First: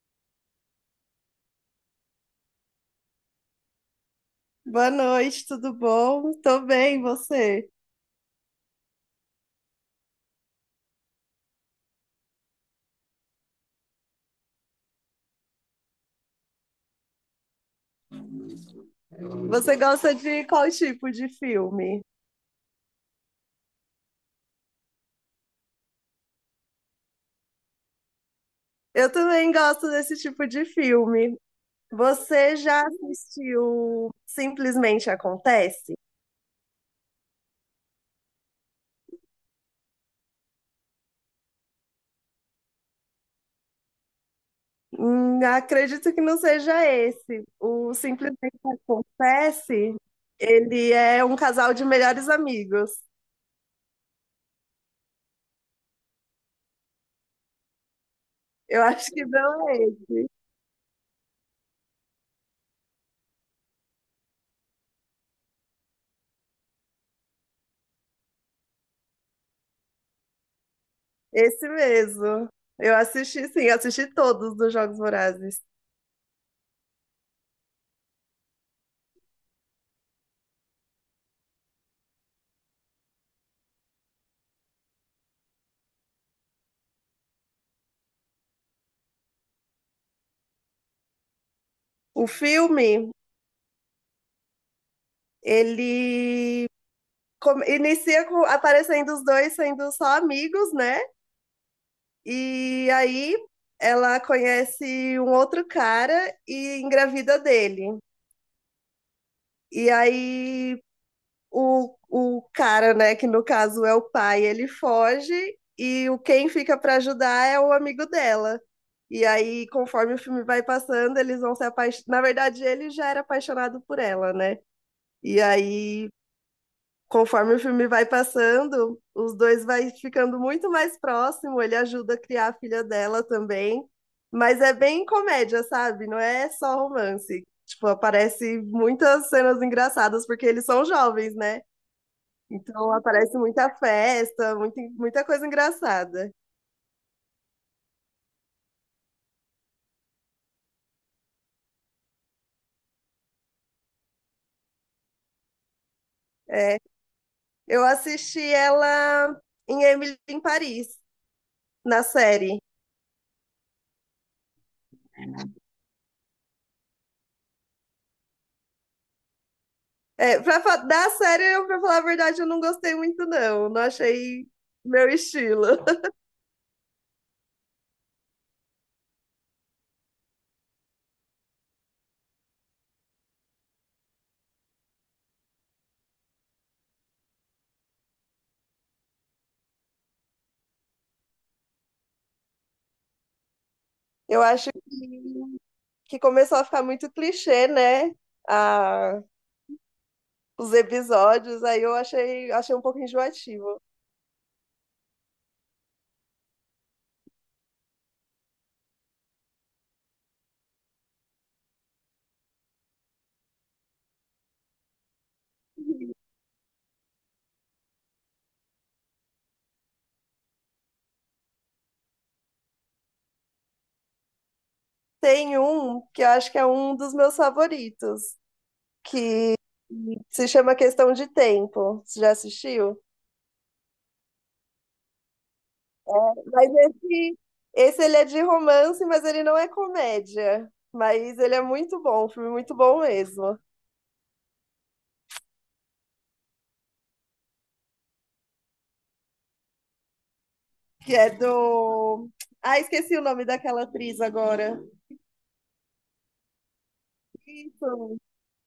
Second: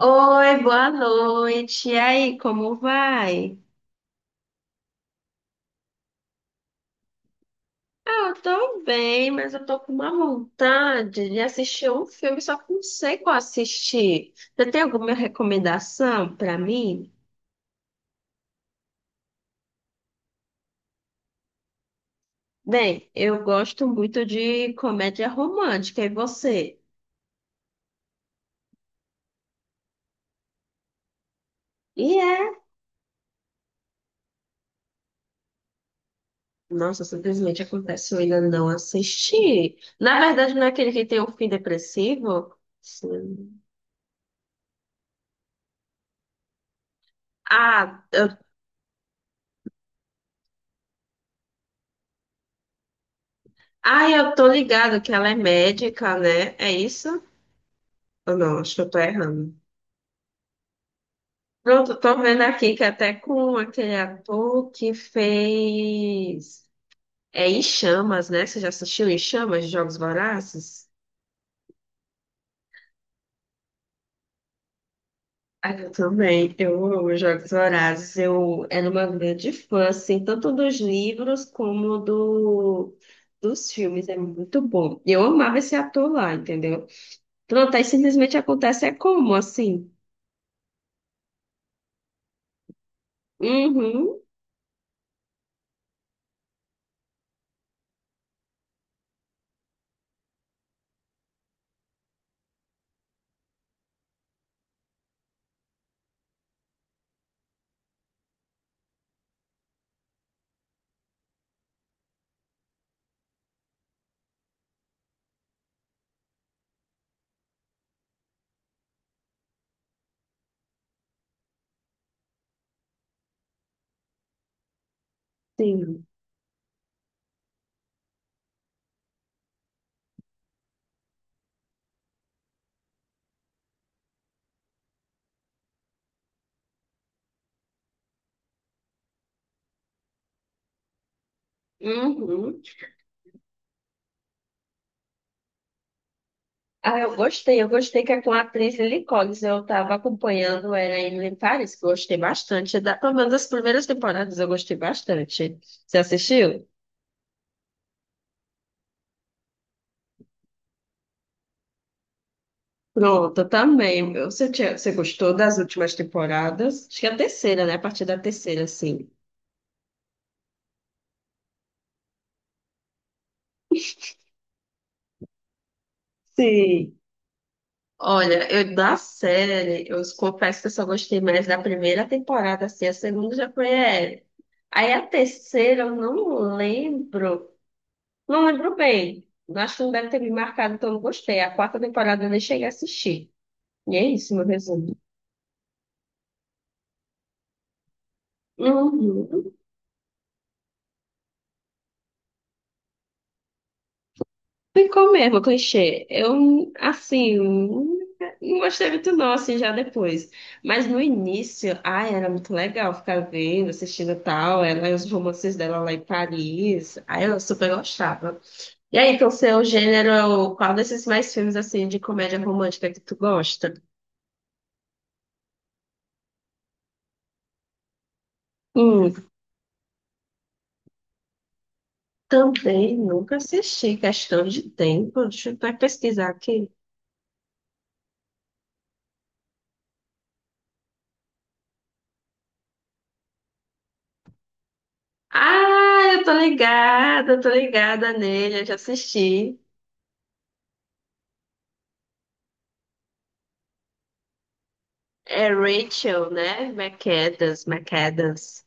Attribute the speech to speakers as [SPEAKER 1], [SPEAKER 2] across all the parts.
[SPEAKER 1] Oi, boa noite. E aí, como vai?
[SPEAKER 2] Boa noite, tudo bom? Tô bem, você?
[SPEAKER 1] Ah, eu tô bem, mas eu tô com uma vontade de assistir um filme, só que não sei qual assistir. Você tem alguma recomendação pra mim?
[SPEAKER 2] Você gosta de qual tipo de filme?
[SPEAKER 1] Bem, eu gosto muito de comédia romântica, e você?
[SPEAKER 2] Eu também gosto desse tipo de filme.
[SPEAKER 1] E é?
[SPEAKER 2] Você já assistiu Simplesmente Acontece?
[SPEAKER 1] Nossa, simplesmente acontece, eu ainda não assisti. Na verdade, não é aquele que tem um fim depressivo? Sim.
[SPEAKER 2] Acredito que não seja esse. O
[SPEAKER 1] Ah,
[SPEAKER 2] Simplesmente Acontece, ele é um casal de melhores amigos.
[SPEAKER 1] eu tô ligado que ela é médica, né? É isso? Ah, não, acho que
[SPEAKER 2] Eu
[SPEAKER 1] eu tô
[SPEAKER 2] acho que
[SPEAKER 1] errando.
[SPEAKER 2] não é esse.
[SPEAKER 1] Pronto, tô vendo aqui que até com aquele ator que fez. É Em Chamas, né? Você já assistiu Em Chamas, Jogos Vorazes?
[SPEAKER 2] Esse mesmo. Eu assisti, sim, assisti todos dos Jogos Vorazes.
[SPEAKER 1] Ah, eu também. Eu amo Jogos Vorazes. Eu era uma grande fã, assim, tanto dos livros como dos filmes. É muito bom. E eu amava esse ator lá, entendeu? Pronto, aí simplesmente acontece é como, assim?
[SPEAKER 2] O filme.
[SPEAKER 1] Uhum,
[SPEAKER 2] Ele inicia aparecendo os dois sendo só amigos, né? E aí ela conhece um outro cara e engravida dele. E aí o cara, né, que no caso é o pai, ele foge e o quem fica para ajudar é o amigo dela. E aí, conforme o filme vai passando, eles vão se apaixonar. Na verdade, ele já era apaixonado por ela, né? E
[SPEAKER 1] sim.
[SPEAKER 2] aí conforme o filme vai passando, os dois vai ficando muito mais próximo, ele ajuda a criar a filha dela também, mas é bem comédia, sabe? Não é só romance. Tipo, aparece muitas cenas engraçadas porque eles são jovens, né?
[SPEAKER 1] Uhum.
[SPEAKER 2] Então aparece muita festa, muita, muita coisa engraçada.
[SPEAKER 1] Ah, eu gostei que é com a atriz Lily Collins. Eu estava acompanhando ela em Paris, que eu gostei bastante. É da, pelo menos das primeiras temporadas eu gostei bastante. Você assistiu?
[SPEAKER 2] É, eu assisti ela em Emily em Paris, na série.
[SPEAKER 1] Pronto, eu também. Você, você gostou das últimas temporadas? Acho que é a terceira, né? A partir da terceira, sim.
[SPEAKER 2] É, da série, eu, pra falar a verdade, eu não gostei muito, não. Não achei meu estilo.
[SPEAKER 1] Sim. Olha, eu da série, eu confesso que eu só gostei mais da primeira temporada, assim, a segunda já foi. É. Aí a terceira eu não lembro. Não lembro bem. Acho que não deve ter me marcado, então não gostei. A quarta temporada eu nem cheguei a assistir. E é isso,
[SPEAKER 2] Eu
[SPEAKER 1] meu
[SPEAKER 2] acho
[SPEAKER 1] resumo.
[SPEAKER 2] que, começou a ficar muito clichê, né? A,
[SPEAKER 1] Uhum.
[SPEAKER 2] os episódios, aí eu achei um pouco enjoativo.
[SPEAKER 1] Ficou mesmo, clichê. Eu, assim, não gostei muito não, assim, já depois. Mas no início, ai, era muito legal ficar vendo, assistindo e tal. Ela e os romances dela lá em Paris. Aí eu super gostava. E aí, então, seu gênero, qual desses mais filmes, assim, de comédia romântica que tu gosta?
[SPEAKER 2] Tem um que eu acho que é um dos meus favoritos, que se chama Questão de Tempo. Você já
[SPEAKER 1] Também
[SPEAKER 2] assistiu?
[SPEAKER 1] nunca assisti Questão de Tempo. Deixa eu até pesquisar aqui.
[SPEAKER 2] Mas esse ele é de romance, mas ele não é comédia. Mas ele é muito bom, um filme muito bom mesmo.
[SPEAKER 1] Ah, eu tô ligada nele, eu já assisti.
[SPEAKER 2] Que é do. Ah, esqueci o nome daquela atriz agora.
[SPEAKER 1] É Rachel, né? McAdams,
[SPEAKER 2] Isso,
[SPEAKER 1] McAdams.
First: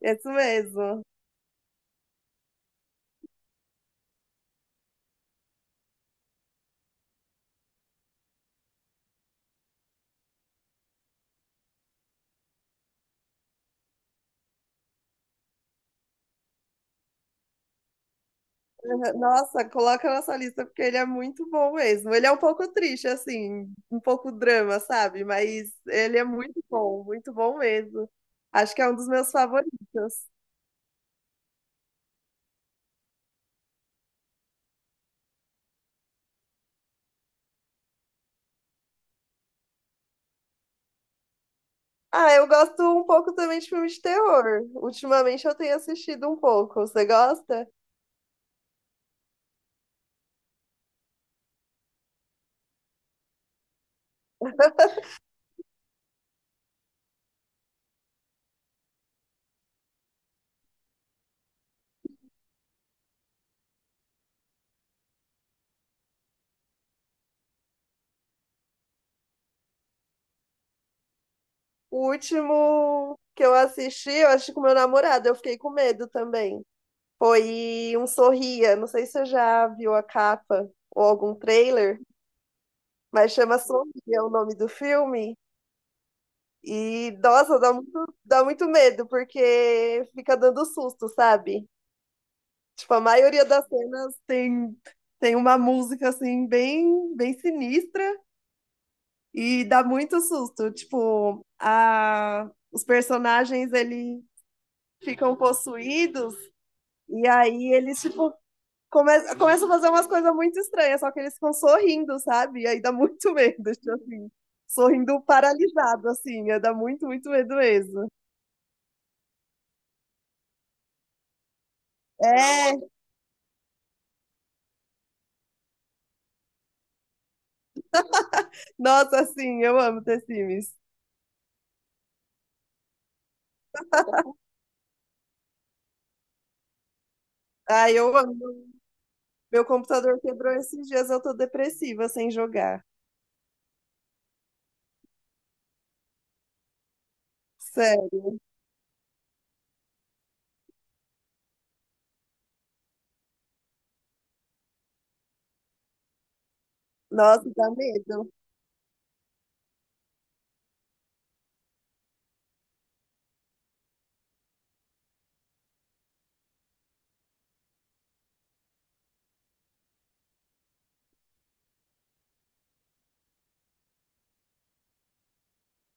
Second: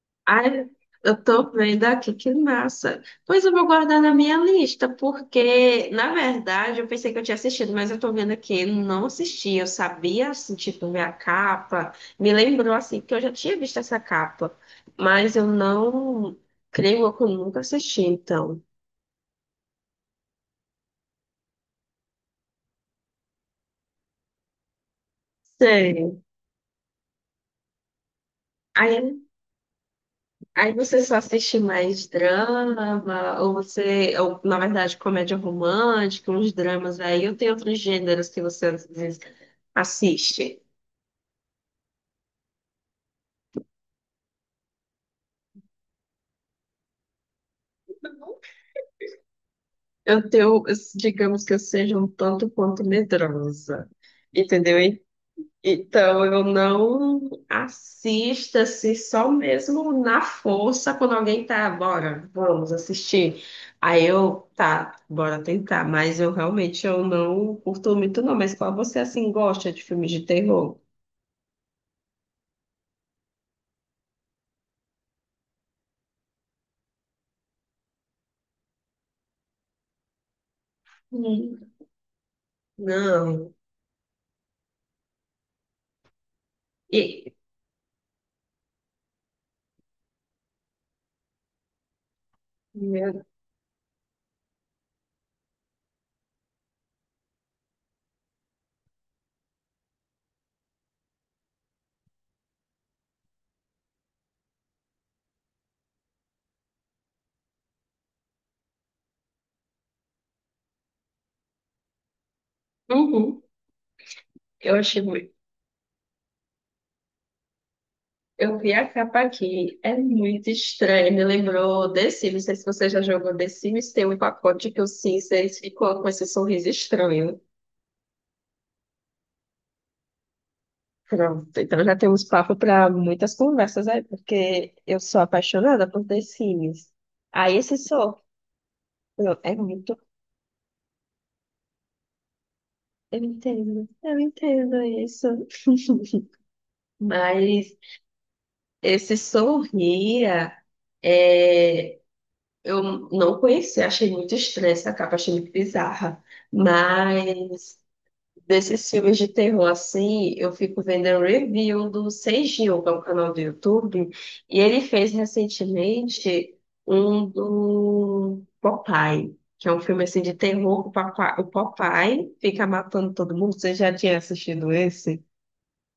[SPEAKER 2] isso
[SPEAKER 1] Ai,
[SPEAKER 2] mesmo.
[SPEAKER 1] eu tô vendo aqui, que massa. Pois eu vou guardar na minha lista, porque, na verdade, eu pensei que eu tinha assistido, mas eu tô vendo aqui, não assisti. Eu sabia, assim, tipo, ver a capa. Me lembrou, assim, que eu já tinha visto essa capa, mas eu não creio que eu nunca assisti, então.
[SPEAKER 2] Aham, nossa, coloca na sua lista porque ele é muito bom mesmo. Ele é um pouco triste, assim, um pouco drama, sabe? Mas ele
[SPEAKER 1] Sério.
[SPEAKER 2] é muito bom mesmo. Acho que é um dos meus favoritos.
[SPEAKER 1] Aí você só assiste mais drama, ou você, ou, na verdade, comédia romântica, uns dramas aí, ou tem outros gêneros que você às vezes assiste.
[SPEAKER 2] Ah, eu gosto um pouco também de filme de terror. Ultimamente eu tenho assistido um pouco. Você gosta?
[SPEAKER 1] Eu tenho, digamos que eu seja um tanto quanto medrosa, entendeu? Então, eu não assisto assim, só mesmo na força, quando alguém tá, bora, vamos assistir. Aí eu, tá, bora tentar, mas eu realmente eu não curto muito não, mas qual você assim gosta de filmes de terror?
[SPEAKER 2] O último que eu assisti, eu acho que com meu namorado, eu fiquei com medo também. Foi um Sorria. Não sei se você já viu a capa ou algum
[SPEAKER 1] Hum.
[SPEAKER 2] trailer. Mas
[SPEAKER 1] Não.
[SPEAKER 2] chama Sombria o nome do filme. E,
[SPEAKER 1] E,
[SPEAKER 2] nossa, dá muito medo, porque fica dando susto, sabe? Tipo, a
[SPEAKER 1] meu,
[SPEAKER 2] maioria das cenas tem uma música, assim, bem, bem sinistra e dá muito susto. Tipo, os personagens, eles ficam possuídos e aí eles, tipo, começa a fazer umas coisas muito estranhas, só que eles ficam sorrindo, sabe? E aí dá muito
[SPEAKER 1] uhum.
[SPEAKER 2] medo, tipo assim.
[SPEAKER 1] Eu achei
[SPEAKER 2] Sorrindo
[SPEAKER 1] muito.
[SPEAKER 2] paralisado, assim, é, dá muito, muito medo mesmo.
[SPEAKER 1] Eu vi a capa aqui, é muito estranho, me lembrou The Sims, não sei se
[SPEAKER 2] É,
[SPEAKER 1] você já jogou The Sims, tem um pacote que o Sims, eles ficam com esse sorriso estranho.
[SPEAKER 2] nossa, assim, eu amo The Sims.
[SPEAKER 1] Pronto, então já temos papo para muitas conversas aí, porque eu sou apaixonada por The Sims. Aí esse
[SPEAKER 2] Ai, eu
[SPEAKER 1] sou.
[SPEAKER 2] amo.
[SPEAKER 1] É
[SPEAKER 2] Meu
[SPEAKER 1] muito.
[SPEAKER 2] computador quebrou esses dias, eu tô depressiva sem jogar.
[SPEAKER 1] Eu entendo isso. Mas
[SPEAKER 2] Sério.
[SPEAKER 1] esse Sorria, é, eu não conheci achei muito estranha essa capa, achei muito bizarra.
[SPEAKER 2] Nossa, dá
[SPEAKER 1] Mas
[SPEAKER 2] medo.
[SPEAKER 1] desses filmes de terror assim, eu fico vendo um review do Seijinho, que é um canal do YouTube, e ele fez recentemente um do Popeye, que é um filme assim de terror, que o Popeye fica matando todo mundo. Você já tinha assistido esse?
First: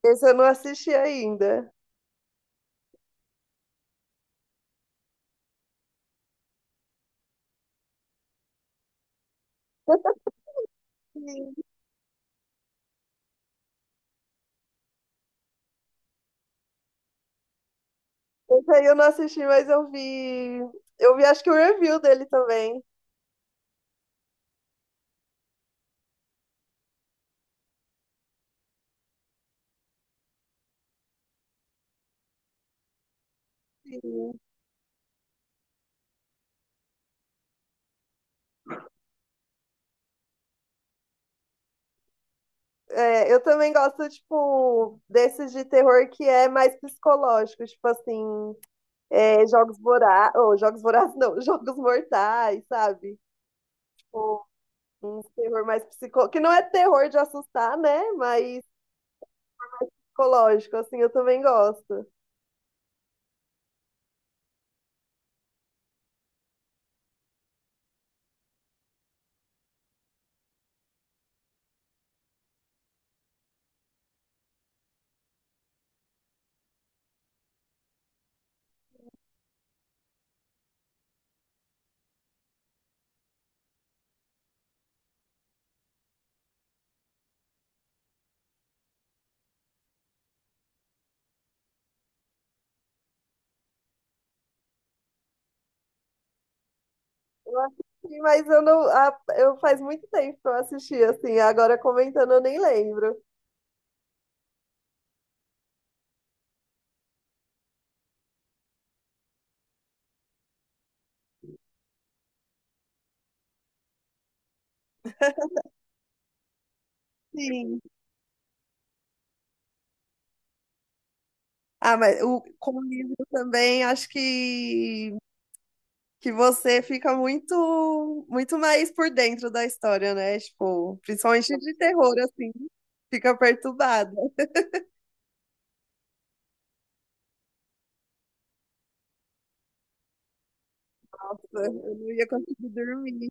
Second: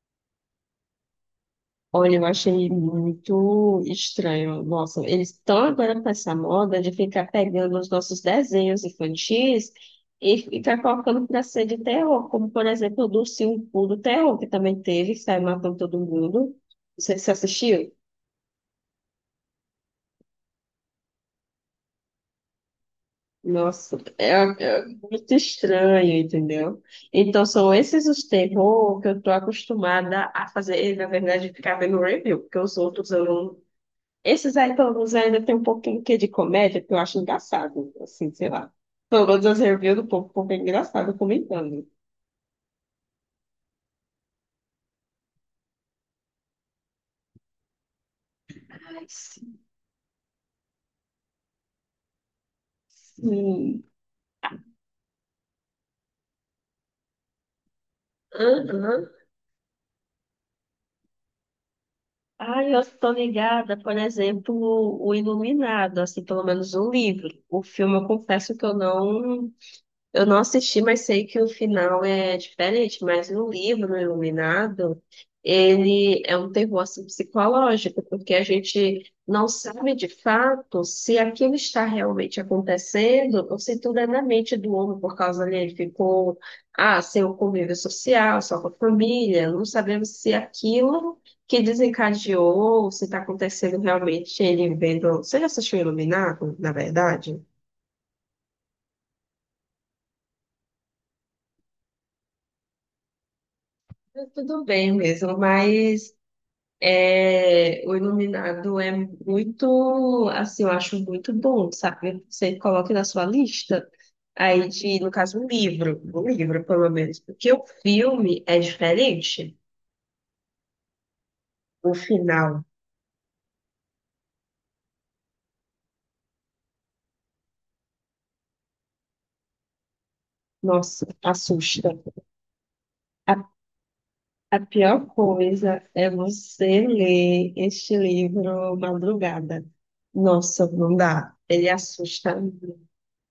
[SPEAKER 2] Esse eu não assisti ainda.
[SPEAKER 1] Olha, eu achei muito estranho. Nossa, eles estão agora com essa moda de ficar pegando os nossos desenhos infantis e ficar colocando para
[SPEAKER 2] Sim,
[SPEAKER 1] ser de terror, como por exemplo o do Ursinho Poo do Terror, que também teve, que saiu matando todo mundo. Você assistiu?
[SPEAKER 2] esse aí eu não assisti, mas eu vi. Eu vi, acho que o review dele também.
[SPEAKER 1] Nossa, é muito estranho, entendeu? Então são esses os terror que eu tô acostumada a fazer, e, na verdade, ficar vendo review, porque os outros eu não.
[SPEAKER 2] Sim.
[SPEAKER 1] Esses aí, pelo menos, ainda tem um pouquinho que de comédia, que eu acho engraçado, assim, sei lá. Pelo menos as reviews do povo, o bem engraçado comentando.
[SPEAKER 2] É, eu também gosto, tipo, desses de terror que é mais psicológico, tipo assim,
[SPEAKER 1] Ai,
[SPEAKER 2] é,
[SPEAKER 1] sim.
[SPEAKER 2] Jogos Vorazes, ou Jogos Vorazes não, Jogos Mortais, sabe?
[SPEAKER 1] Sim.
[SPEAKER 2] Tipo, um terror mais psicológico, que não é terror de assustar, né? Mas
[SPEAKER 1] Aham.
[SPEAKER 2] psicológico, assim, eu também gosto.
[SPEAKER 1] Ai, eu tô ligada, por exemplo, o Iluminado, assim, pelo menos o livro. O filme, eu confesso que eu não. Eu não assisti, mas sei que o final é diferente. Mas no livro Iluminado, ele é um terror assim, psicológico, porque a gente não sabe de fato se aquilo está realmente acontecendo ou se tudo é na mente do homem, por causa dele ele ficou sem o convívio social, só com a família. Não sabemos se aquilo que desencadeou, se está acontecendo realmente ele vendo. Você já assistiu Iluminado, na verdade?
[SPEAKER 2] Eu assisti, mas eu não, ah, eu faz muito tempo que eu assisti, assim, agora comentando eu nem lembro.
[SPEAKER 1] Tudo bem mesmo, mas é, o Iluminado é muito, assim, eu acho muito bom, sabe? Você coloca na sua lista, aí de, no caso, um livro, pelo menos, porque o
[SPEAKER 2] Sim.
[SPEAKER 1] filme é diferente. O
[SPEAKER 2] Ah, mas
[SPEAKER 1] final,
[SPEAKER 2] com o livro também, acho que você fica muito muito mais por dentro da história, né? Tipo,
[SPEAKER 1] nossa,
[SPEAKER 2] principalmente de
[SPEAKER 1] assusta.
[SPEAKER 2] terror, assim,
[SPEAKER 1] A,
[SPEAKER 2] fica perturbada.
[SPEAKER 1] a pior coisa é você ler este livro madrugada. Nossa, não dá.
[SPEAKER 2] Nossa,
[SPEAKER 1] Ele
[SPEAKER 2] eu não ia
[SPEAKER 1] assusta.
[SPEAKER 2] conseguir dormir.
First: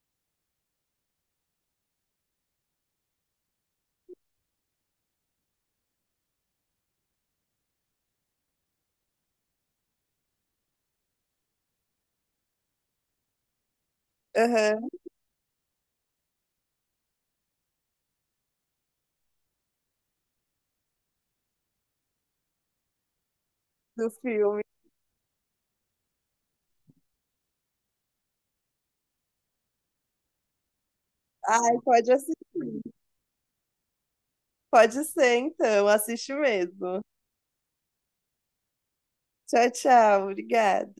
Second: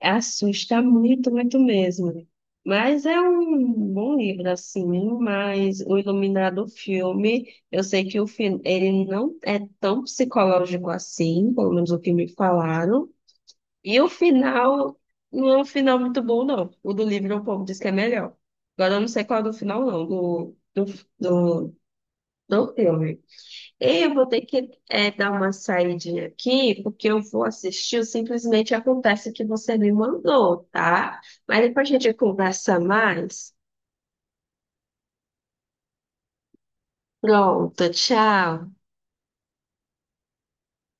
[SPEAKER 1] Assusta muito, muito mesmo. Mas é um bom livro, assim, mas o Iluminado filme, eu sei que o filme, ele não é tão psicológico assim, pelo menos o que me falaram. E o
[SPEAKER 2] Aham,
[SPEAKER 1] final não é um final muito bom, não. O do livro o povo diz que é melhor. Agora eu não sei qual é do final, não, do, do filme.
[SPEAKER 2] do
[SPEAKER 1] Eu vou ter
[SPEAKER 2] filme.
[SPEAKER 1] que dar uma saidinha aqui, porque eu vou assistir o Simplesmente Acontece que você me mandou, tá? Mas
[SPEAKER 2] Ai,
[SPEAKER 1] depois a
[SPEAKER 2] pode
[SPEAKER 1] gente conversa
[SPEAKER 2] assistir.
[SPEAKER 1] mais.
[SPEAKER 2] Pode ser, então, assiste mesmo.
[SPEAKER 1] Pronto, tchau.
[SPEAKER 2] Tchau, tchau. Obrigada.